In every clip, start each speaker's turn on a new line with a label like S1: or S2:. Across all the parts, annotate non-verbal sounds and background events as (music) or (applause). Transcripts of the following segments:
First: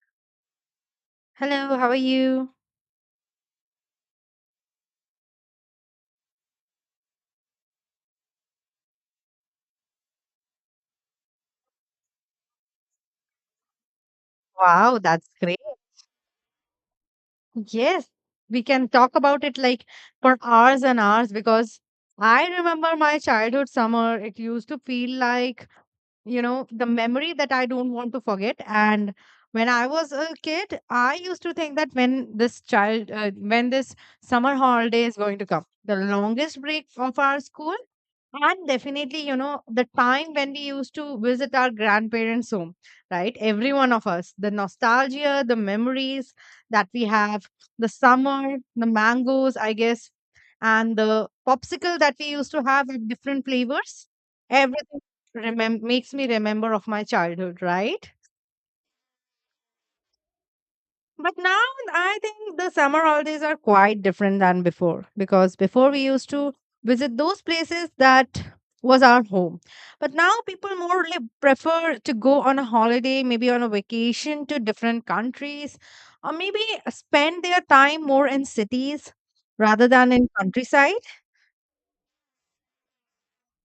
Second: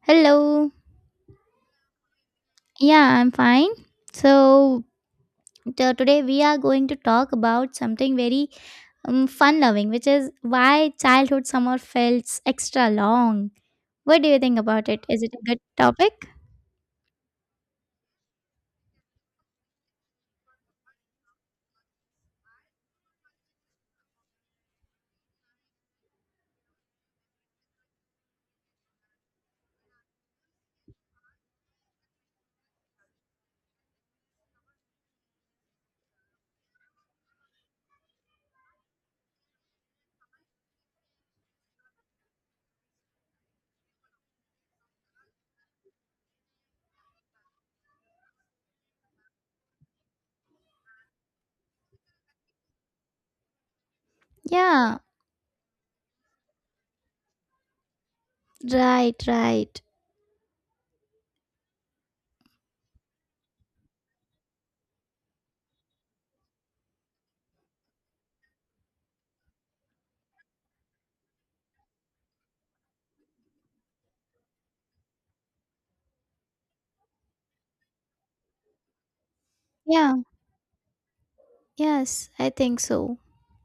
S1: Hello.
S2: Hello, how are you?
S1: Yeah, I'm fine. So, today we are going to talk about something very fun loving, which is why childhood summer felt extra long. What do you think about
S2: Wow,
S1: it? Is
S2: that's
S1: it a
S2: great.
S1: good topic?
S2: Yes, we can talk about it like for hours and hours because I remember my childhood summer. It used to feel like, the memory that I don't want to forget. And when I was a kid, I used to think that when this summer holiday is going to come, the longest break of our school. And definitely, the time when we used to visit our grandparents' home, right? Every one of us, the nostalgia, the memories that we have, the summer, the mangoes, I guess, and the popsicle that we used to have with different flavors.
S1: Yeah,
S2: Everything makes me remember of my childhood, right?
S1: right, right.
S2: But now I think the summer holidays are quite different than before because before we used to visit those places that was our home. But now people prefer to go on a holiday, maybe on a vacation to different countries, or maybe spend their time more in cities rather than
S1: Yeah.
S2: in countryside.
S1: Yes, I think so.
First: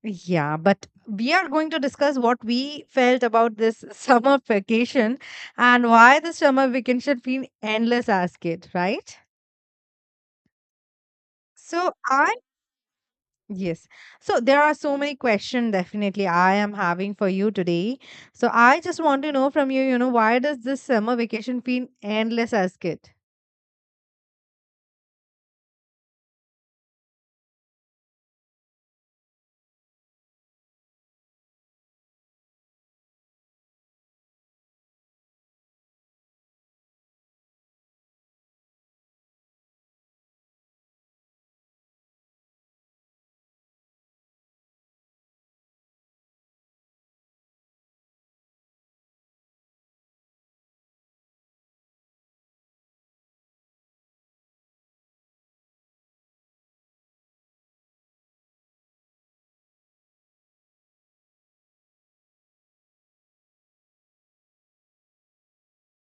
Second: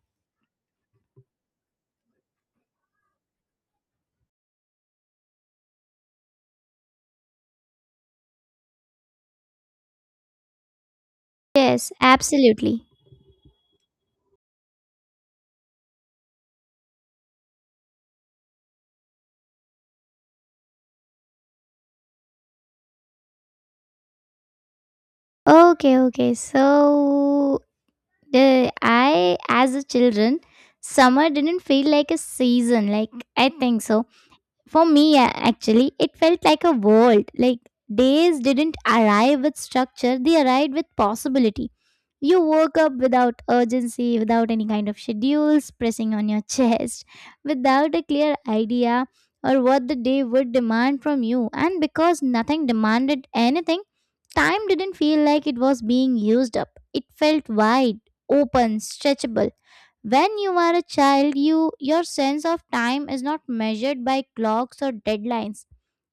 S2: Yeah, but we are going to discuss what we felt about this (laughs) summer vacation and why the summer vacation feel endless as kid, right?
S1: Yes,
S2: So I
S1: absolutely.
S2: yes. So there are so many questions definitely I am having for you today. So I just want to know from you, why does this summer vacation feel endless as kid?
S1: Okay, okay. So, the I as a children, summer didn't feel like a season. Like I think so. For me, actually, it felt like a world. Like days didn't arrive with structure, they arrived with possibility. You woke up without urgency, without any kind of schedules pressing on your (laughs) chest, without a clear idea or what the day would demand from you. And because nothing demanded anything, time didn't feel like it was being used up. It felt wide, open, stretchable. When you are a child, your sense of time is not measured by clocks or deadlines.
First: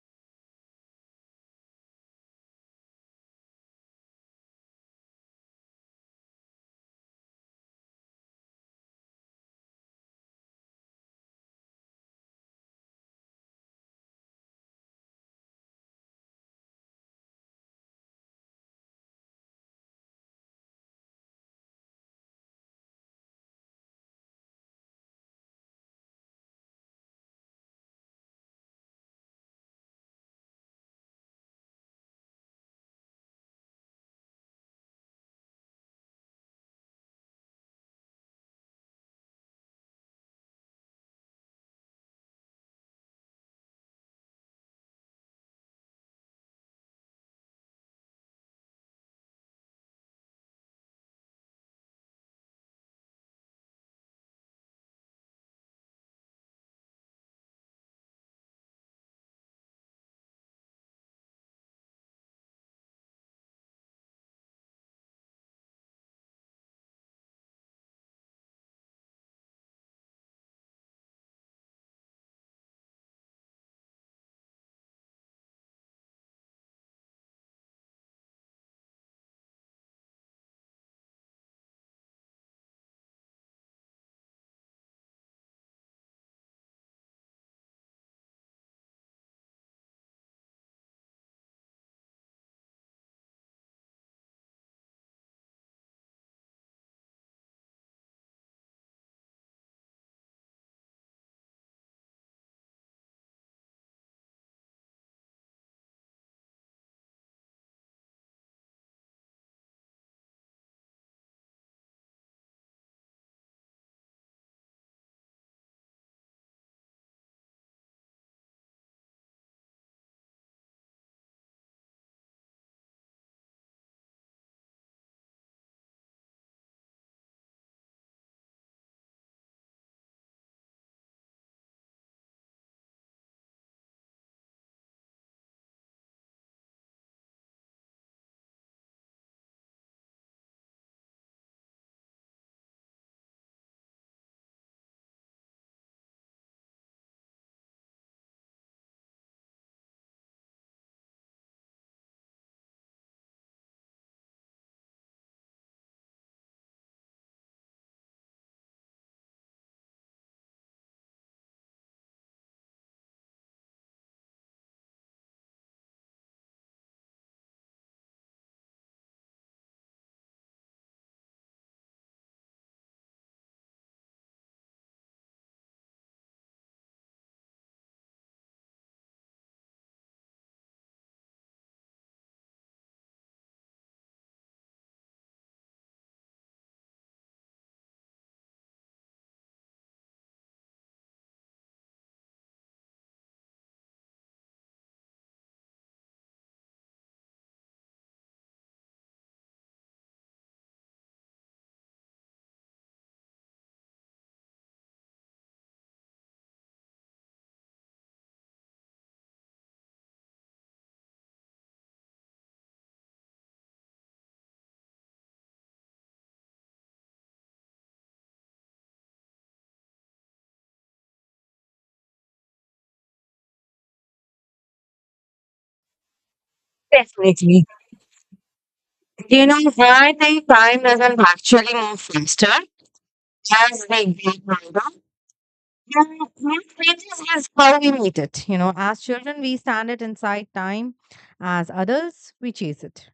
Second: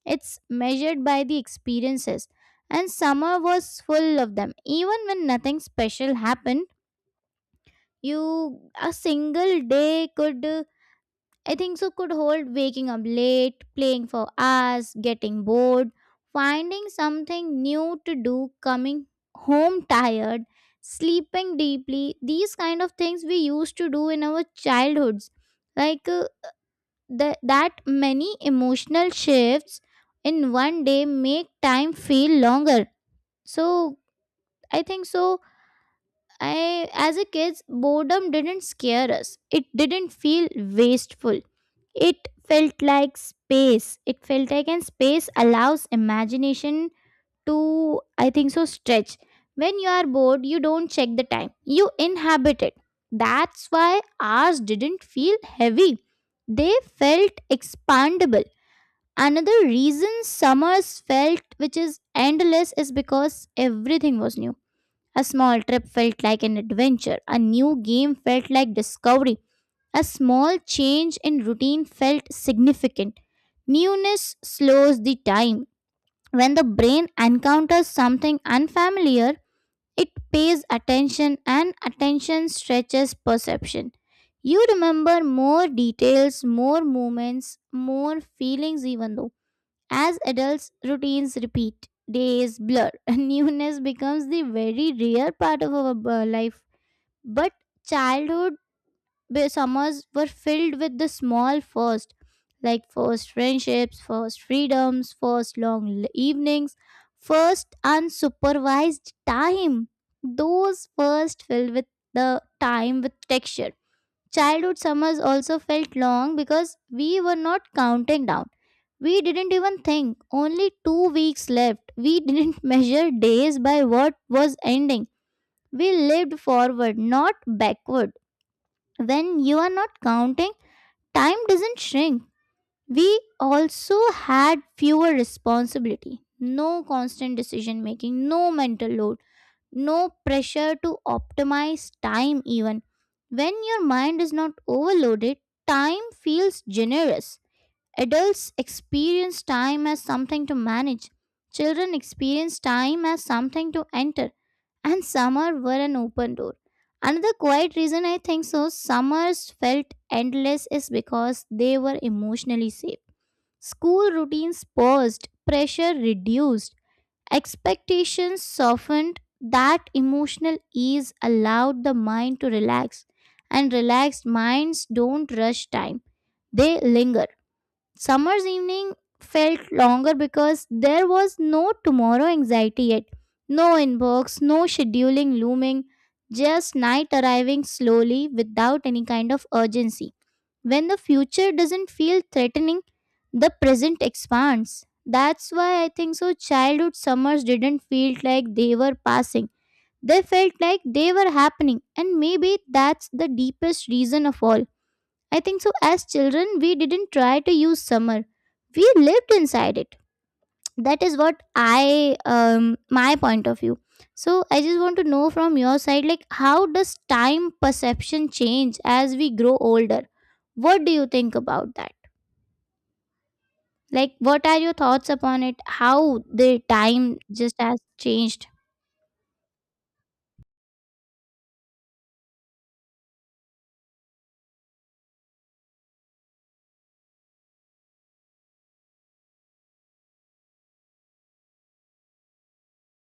S1: It's measured by the experiences. And summer was full of them. Even when nothing special happened, you a single day could I think so could hold waking up late, playing for hours, getting bored, finding something new to do, coming home tired, sleeping deeply. These kind of things we used to do in our childhoods. Like that many emotional shifts in one day make time feel longer. So I think so I, as a kids, boredom didn't scare us. It didn't feel wasteful. It felt like space. It felt like, and space allows imagination to, I think so, stretch. When you are bored, you don't check the time. You inhabit it. That's why ours didn't feel heavy. They felt expandable. Another reason summers felt which is endless is because everything was new. A small trip felt like an adventure. A new game felt like discovery. A small change in routine felt significant. Newness slows the time. When the brain encounters something unfamiliar, it pays attention, and attention stretches perception. You remember more details, more moments, more feelings, even though. As adults, routines repeat, days blur, (laughs) and newness becomes the very rare part of our life. But childhood summers were filled with the small first, like first friendships, first freedoms, first long evenings, first unsupervised time. Those first filled with the time with texture. Childhood summers also felt long because we were not counting down. We didn't even think only 2 weeks left. We didn't (laughs) measure days by what was ending. We lived forward, not backward. When you are not counting, time doesn't shrink. We also had fewer responsibility, no constant decision making, no mental load, no pressure to optimize time. Even when your mind is not overloaded, time feels generous. Adults experience time as something to manage, children experience time as something to enter. And summer were an open door. Another quiet reason I think so summers felt endless is because they were emotionally safe. School routines paused, pressure reduced, expectations softened. That emotional ease allowed the mind to relax, and relaxed minds don't rush time, they linger. Summer's evening felt longer because there was no tomorrow anxiety yet. No inbox, no scheduling looming, just night arriving slowly without any kind of urgency. When the future doesn't feel threatening, the present expands. That's why I think so childhood summers didn't feel like they were passing. They felt like they were happening, and maybe that's the deepest reason of all. I think so. As children, we didn't try to use summer. We lived inside it. That is what I, my point of view. So I just want to know from your side, like, how does time perception change as we grow older? What do you think about that? Like, what are your thoughts upon it? How the time just has changed?
S2: Why they probably move faster as they get older. And what changes is how we meet it. You know, as children we stand it inside time. As adults, we chase it.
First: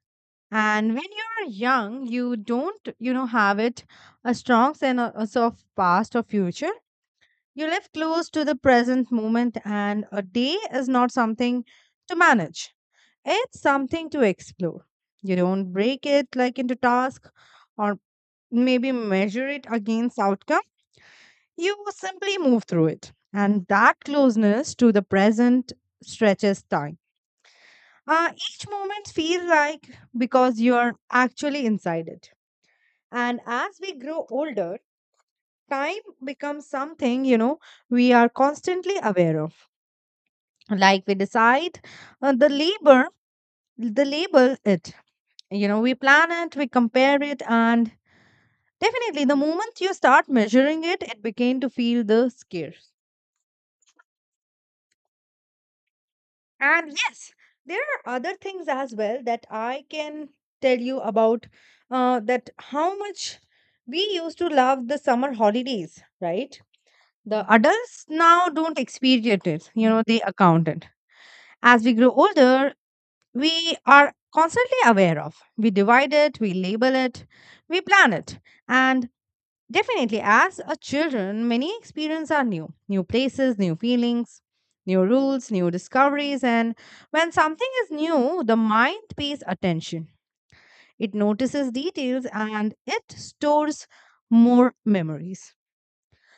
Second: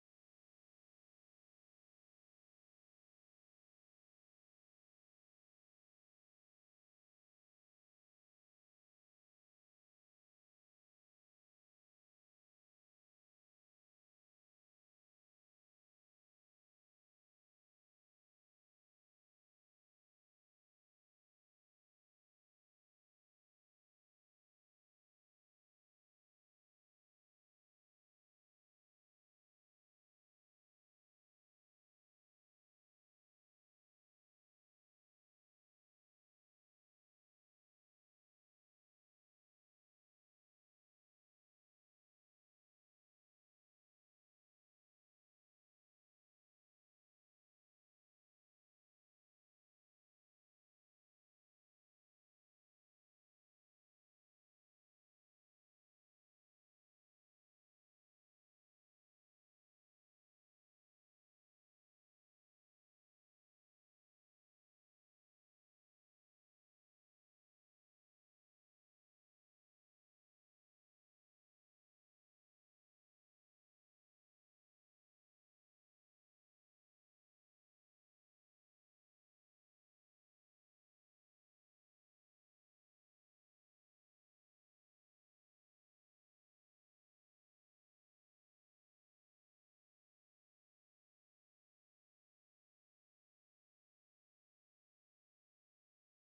S2: And when you're young, you don't, you know, have it a strong sense of past or future. You live close to the present moment, and a day is not something to manage. It's something to explore. You don't break it like into tasks or maybe measure it against outcome. You simply move through it. And that closeness to the present stretches time. Each moment feels like because you are actually inside it. And as we grow older, time becomes something, we are constantly aware of. Like we decide uh, the labor the label it, we plan it, we compare it. And definitely, the moment you start measuring it, it began to feel the scarce. And yes, there are other things as well that I can tell you about, that how much we used to love the summer holidays, right? The adults now don't experience it, you know, they account it. As we grow older, we are constantly aware of. We divide it, we label it, we plan it. And definitely, as a children, many experiences are new, new places, new feelings, new rules, new discoveries. And when something is new, the mind pays attention, it notices details and it stores more memories.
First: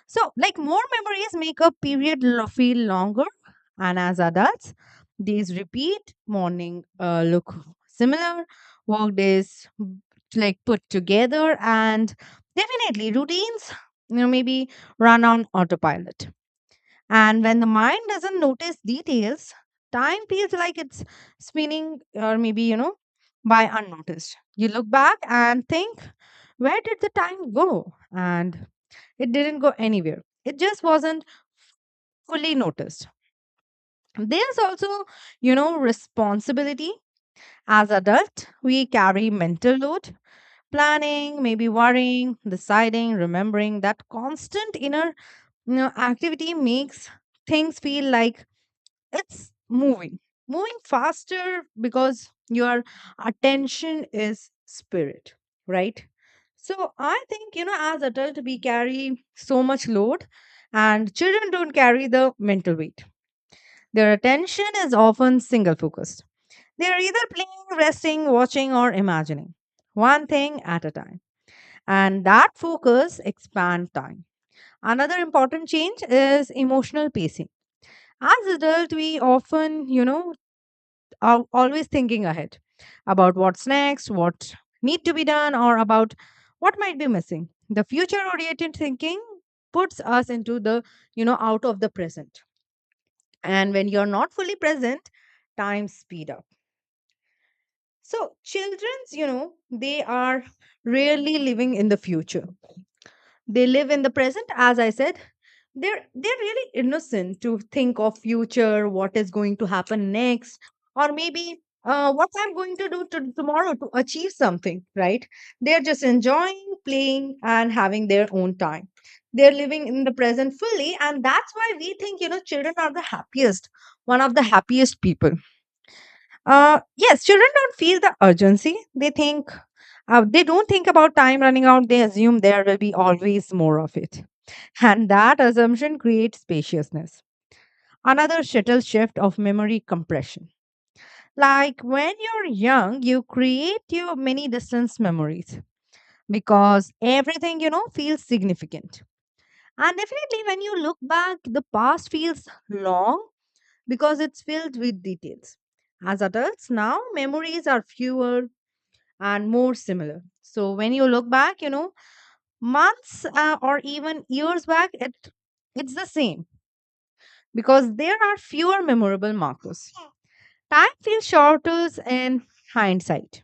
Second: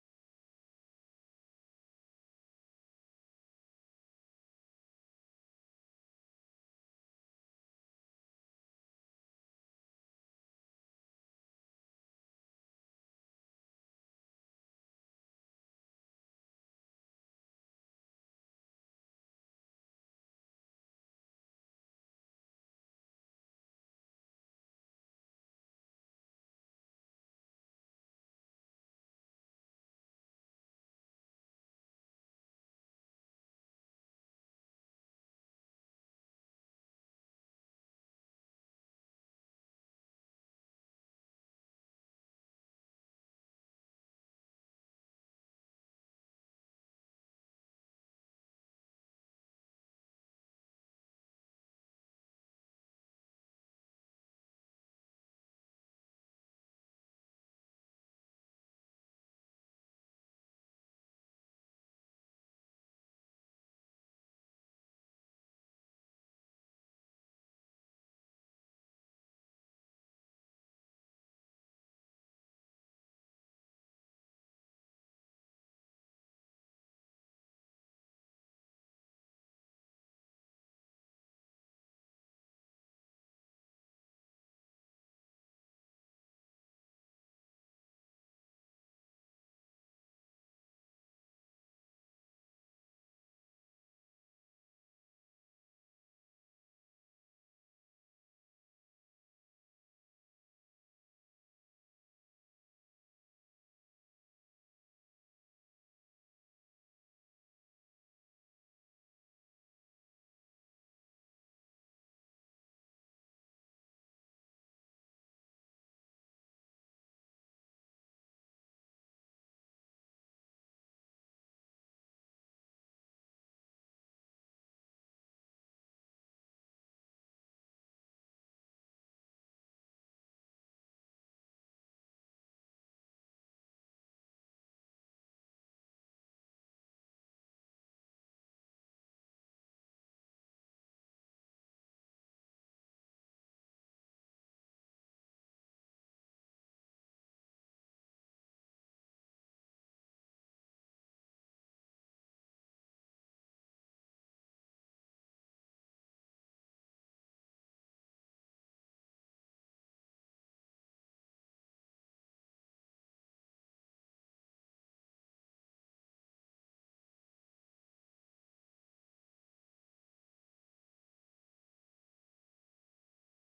S2: So, like more memories make a period feel longer. And as adults, days repeat, morning look similar, work days like put together, and definitely routines, maybe run on autopilot. And when the mind doesn't notice details, time feels like it's spinning, or maybe, by unnoticed. You look back and think, where did the time go? And it didn't go anywhere. It just wasn't fully noticed. There's also, responsibility. As adult, we carry mental load, planning, maybe worrying, deciding, remembering. That constant inner, activity makes things feel like it's moving faster because your attention is spirit, right? So I think, as adults, we carry so much load, and children don't carry the mental weight. Their attention is often single focused. They are either playing, resting, watching, or imagining one thing at a time. And that focus expands time. Another important change is emotional pacing. As adults, we often, always thinking ahead about what's next, what need to be done, or about what might be missing. The future-oriented thinking puts us into the, out of the present. And when you're not fully present, time speed up. So childrens, they are rarely living in the future. They live in the present, as I said. They're really innocent to think of future, what is going to happen next, or maybe what I'm going to do to, tomorrow, to achieve something, right? They're just enjoying playing and having their own time. They're living in the present fully, and that's why we think, you know, children are the happiest, one of the happiest people. Yes, children don't feel the urgency, they think, they don't think about time running out. They assume there will be always more of it, and that assumption creates spaciousness. Another subtle shift of memory compression. Like when you're young, you create your many distance memories because everything, feels significant. And definitely when you look back, the past feels long because it's filled with details. As adults, now memories are fewer and more similar. So when you look back, you know, months or even years back, it's the same because there are fewer memorable markers. Time feels shorter in hindsight.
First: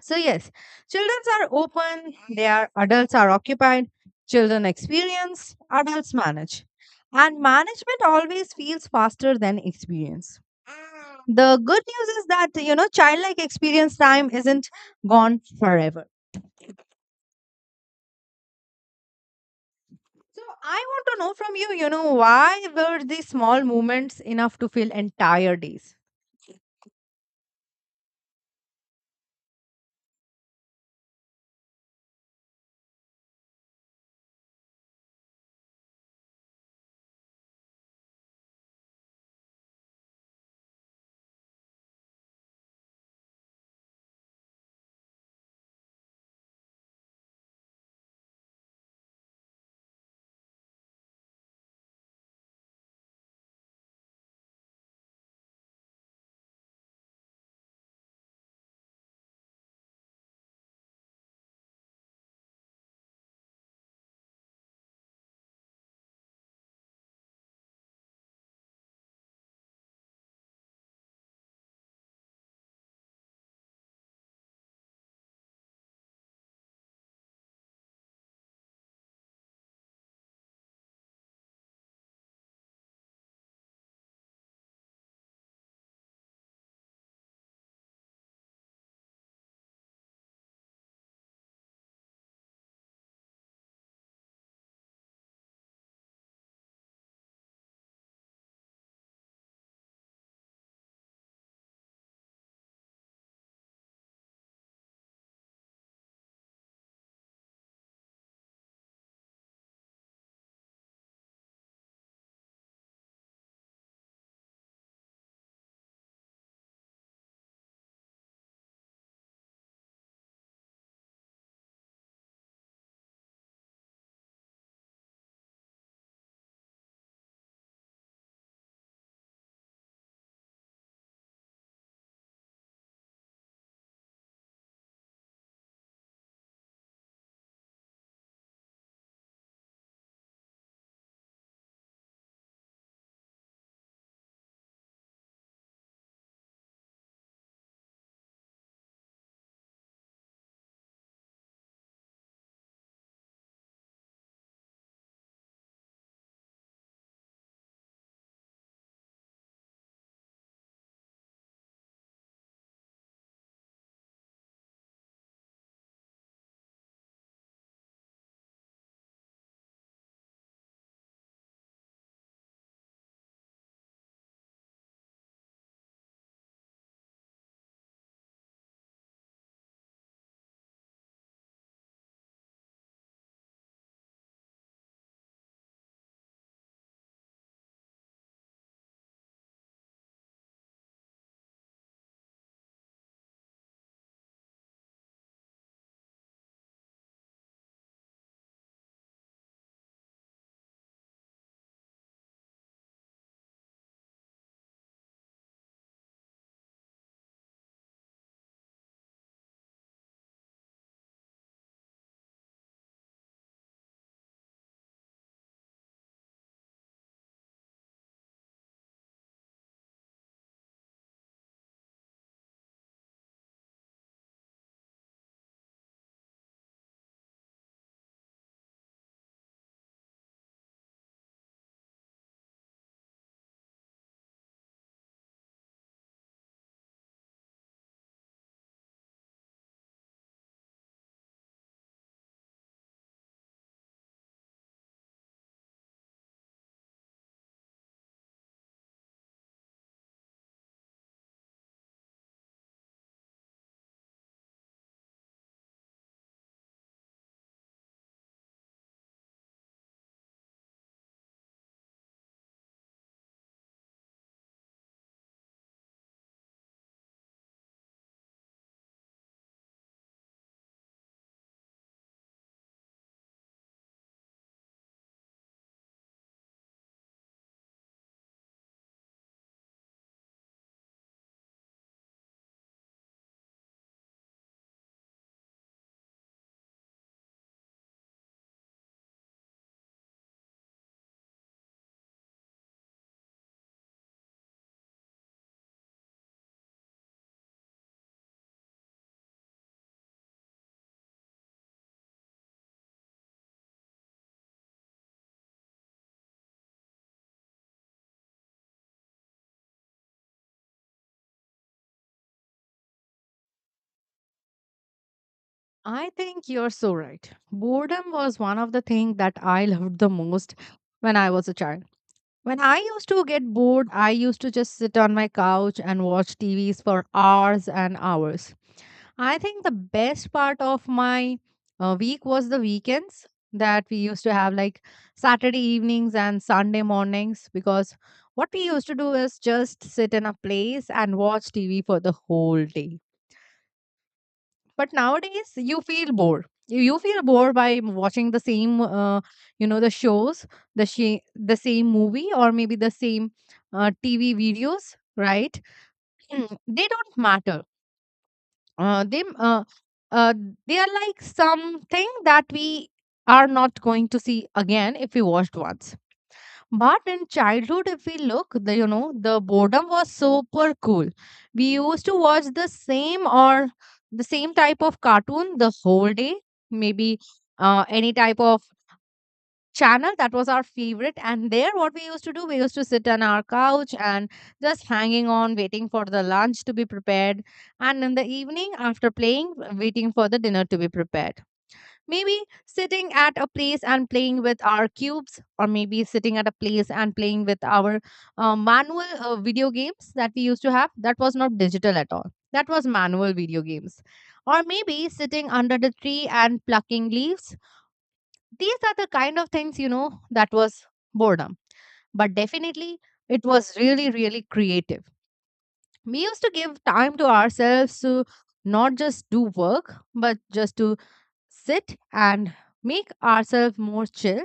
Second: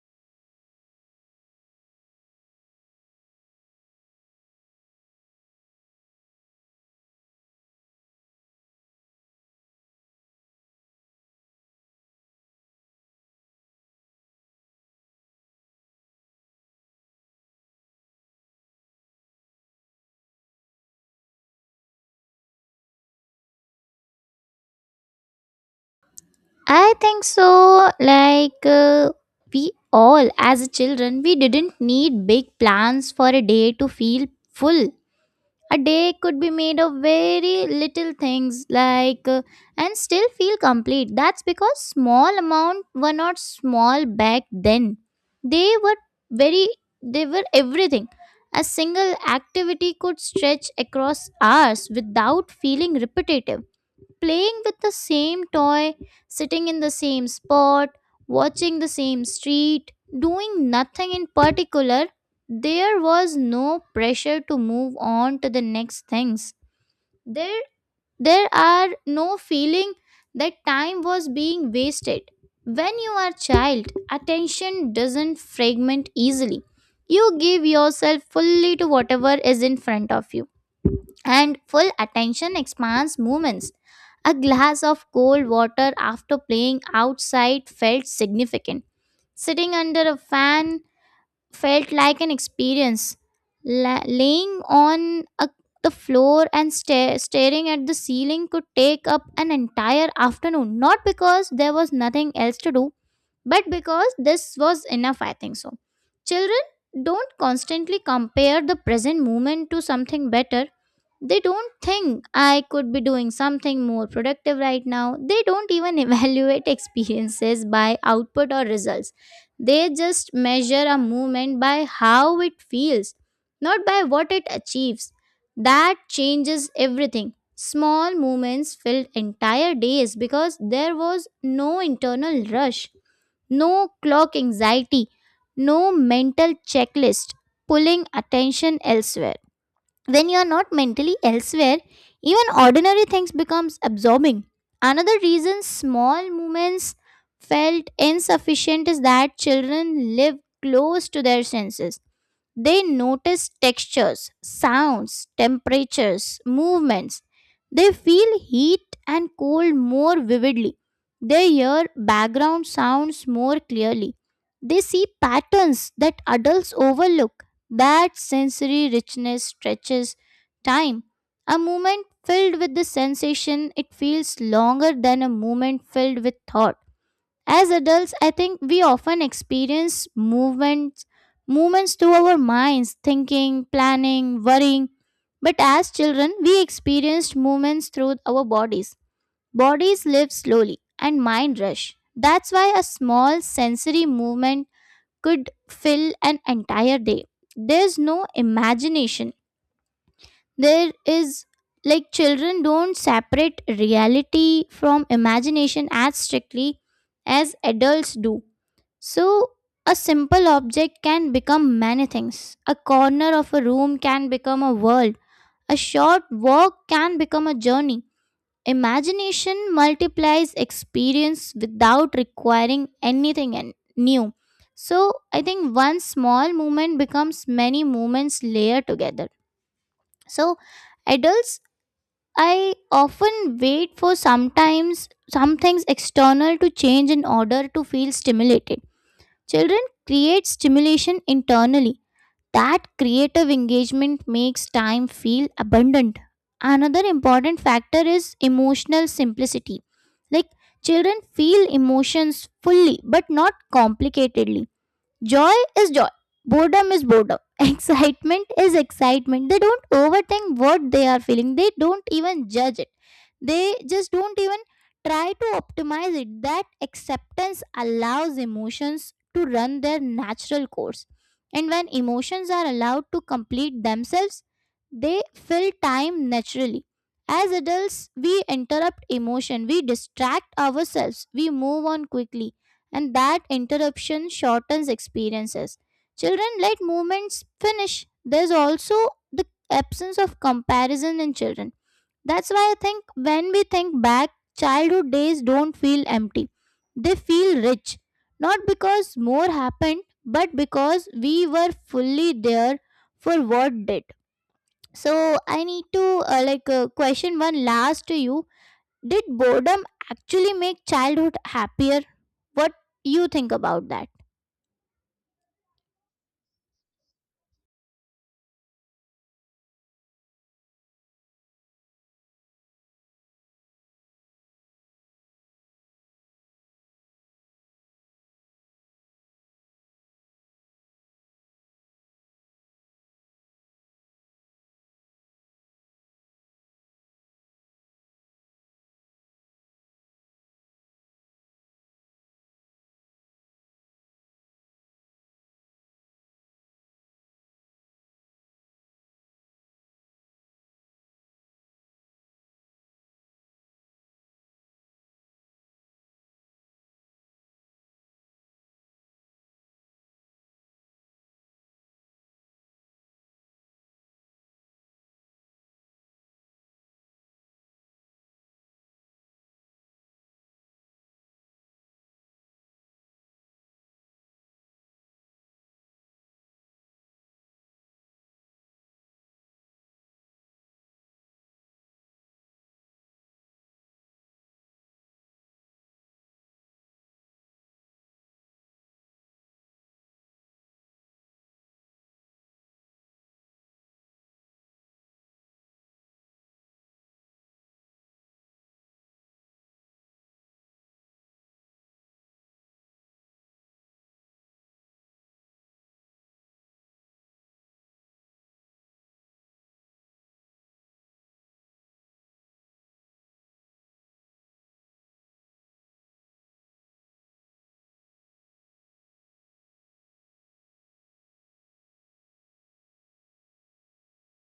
S2: So, yes, children are open, they are adults are occupied, children experience, adults manage. And management always feels faster than experience. The good news is that, childlike experience time isn't gone forever. So, I want to know from you, why were these small moments enough to fill entire days?
S1: I think so. Like, we all as children, we didn't need big plans for a day to feel full. A day could be made of very little things like and still feel complete. That's because small amount were not small back then. They were very everything. A single activity could stretch across hours without feeling repetitive, playing with the same toy, sitting in the same spot, watching the same street, doing nothing in particular. There was no pressure to move on to the next things. There, there are no feeling that time was being wasted. When you are child, attention doesn't fragment easily. You give yourself fully to whatever is in front of you, and full attention expands movements. A glass of cold water after playing outside felt significant. Sitting under a fan felt like an experience. Laying on the floor and staring at the ceiling could take up an entire afternoon, not because there was nothing else to do, but because this was enough, I think so. Children don't constantly compare the present moment to something better. They don't think I could be doing something more productive right now. They don't even (laughs) evaluate experiences by output or results. They just measure a movement by how it feels, not by what it achieves. That changes everything. Small movements filled entire days because there was no internal rush, no clock anxiety, no mental checklist pulling attention elsewhere. When you are not mentally elsewhere, even ordinary things becomes absorbing. Another reason small movements felt insufficient is that children live close to their senses. They notice textures, sounds, temperatures, movements. They feel heat and cold more vividly. They hear background sounds more clearly. They see patterns that adults overlook. That sensory richness stretches time. A moment filled with the sensation, it feels longer than a moment filled with thought. As adults, I think we often experience movements through our minds, thinking, planning, worrying. But as children, we experienced movements through our bodies. Bodies live slowly and mind rush. That's why a small sensory movement could fill an entire day. There's no imagination. There is, like, children don't separate reality from imagination as strictly as adults do. So, a simple object can become many things. A corner of a room can become a world. A short walk can become a journey. Imagination multiplies experience without requiring anything new. So, I think one small movement becomes many movements layered together. So, adults, I often wait for sometimes some things external to change in order to feel stimulated. Children create stimulation internally. That creative engagement makes time feel abundant. Another important factor is emotional simplicity. Like children feel emotions fully but not complicatedly. Joy is joy, boredom is boredom, (laughs) excitement is excitement. They don't overthink what they are feeling, they don't even judge it, they just don't even try to optimize it. That acceptance allows emotions to run their natural course. And when emotions are allowed to complete themselves, they fill time naturally. As adults, we interrupt emotion, we distract ourselves, we move on quickly, and that interruption shortens experiences. Children let movements finish. There's also the absence of comparison in children. That's why I think when we think back, childhood days don't feel empty. They feel rich. Not because more happened, but because we were fully there for what did. So I need to question one last to you. Did boredom actually make childhood happier? What you think about that?
S2: I think you're so right. Boredom was one of the things that I (laughs) loved the most when I was a child. When I used to get bored, I used to just sit on my couch and watch TVs for hours and hours. I think the best part of my week was the weekends that we used to have, like Saturday evenings and Sunday mornings, because what we used to do is just sit in a place and watch TV for the whole day. But nowadays, you feel bored. You feel bored by watching the same the shows, the same movie, or maybe the same TV videos, right? They don't matter, uh, they uh, uh, they are like something that we are not going to see again if we watched once. But in childhood, if we look, the, you know, the boredom was super cool. We used to watch the same, or the same type of cartoon the whole day, maybe any type of channel that was our favorite. And there, what we used to do, we used to sit on our couch and just hanging on, waiting for the lunch to be prepared. And in the evening, after playing, waiting for the dinner to be prepared. Maybe sitting at a place and playing with our cubes, or maybe sitting at a place and playing with our manual video games that we used to have, that was not digital at all, that was manual video games. Or maybe sitting under the tree and plucking leaves. These are the kind of things, you know, that was boredom. But definitely, it was really, really creative. We used to give time to ourselves to not just do work, but just to sit and make ourselves more chill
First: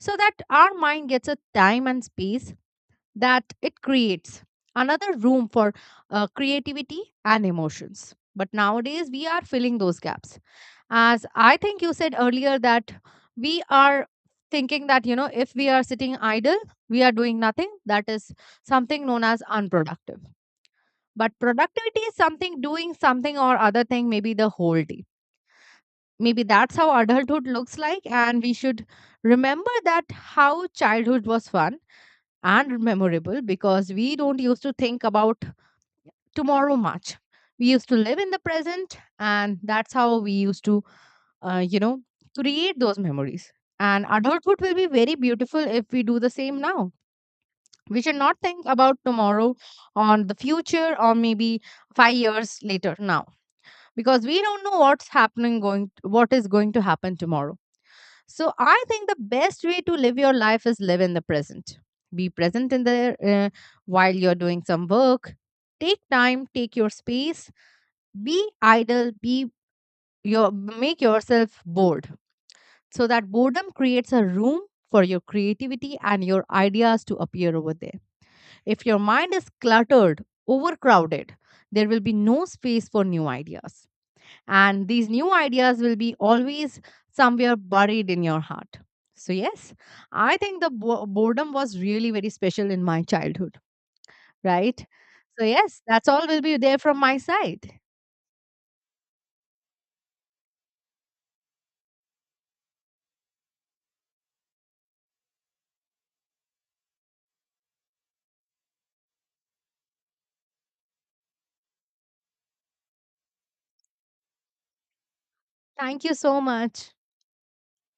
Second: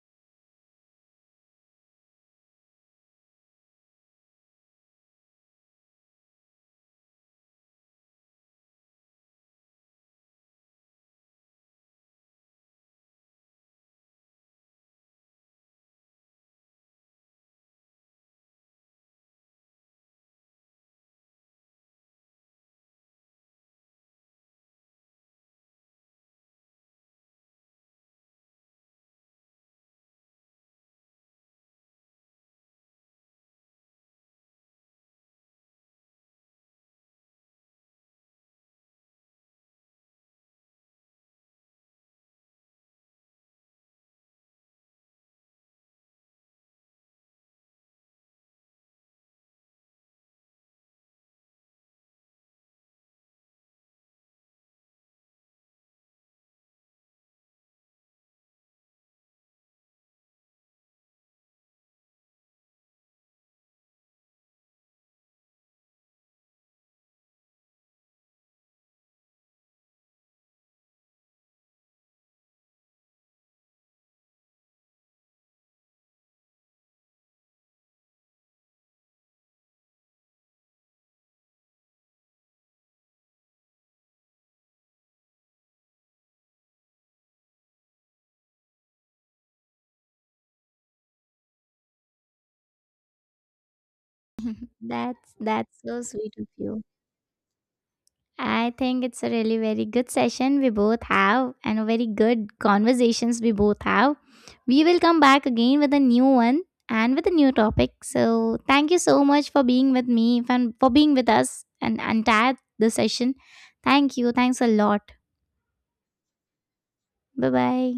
S2: so that our mind gets a time and space, that it creates another room for creativity and emotions. But nowadays, we are filling those gaps, as I think you said earlier, that we are thinking that, you know, if we are sitting idle, we are doing nothing. That is something known as unproductive. But productivity is something doing something or other thing, maybe the whole day. Maybe that's how adulthood looks like. And we should remember that how childhood was fun and memorable, because we don't used to think about tomorrow much. We used to live in the present, and that's how we used to, uh, you know, create those memories. And adulthood will be very beautiful if we do the same now. We should not think about tomorrow, or the future, or maybe 5 years later now, because we don't know what's happening going what is going to happen tomorrow. So I think the best way to live your life is live in the present. Be present in there, while you're doing some work. Take time, take your space. Be idle. Be your Make yourself bored, so that boredom creates a room for your creativity and your ideas to appear over there. If your mind is cluttered, overcrowded, there will be no space for new ideas. And these new ideas will be always somewhere buried in your heart. So, yes, I think the boredom was really very special in my childhood, right?
S1: (laughs) that's
S2: So,
S1: that's
S2: yes,
S1: so
S2: that's all
S1: sweet
S2: will
S1: of
S2: be there
S1: you.
S2: from my side.
S1: I think it's a really very good session we both have and a very good conversations we both have. We will come back again with a new one and with a new topic. So thank you so much for being with me and for being with us and entire the session. Thank you. Thanks a lot.
S2: Thank you so much.
S1: Bye bye.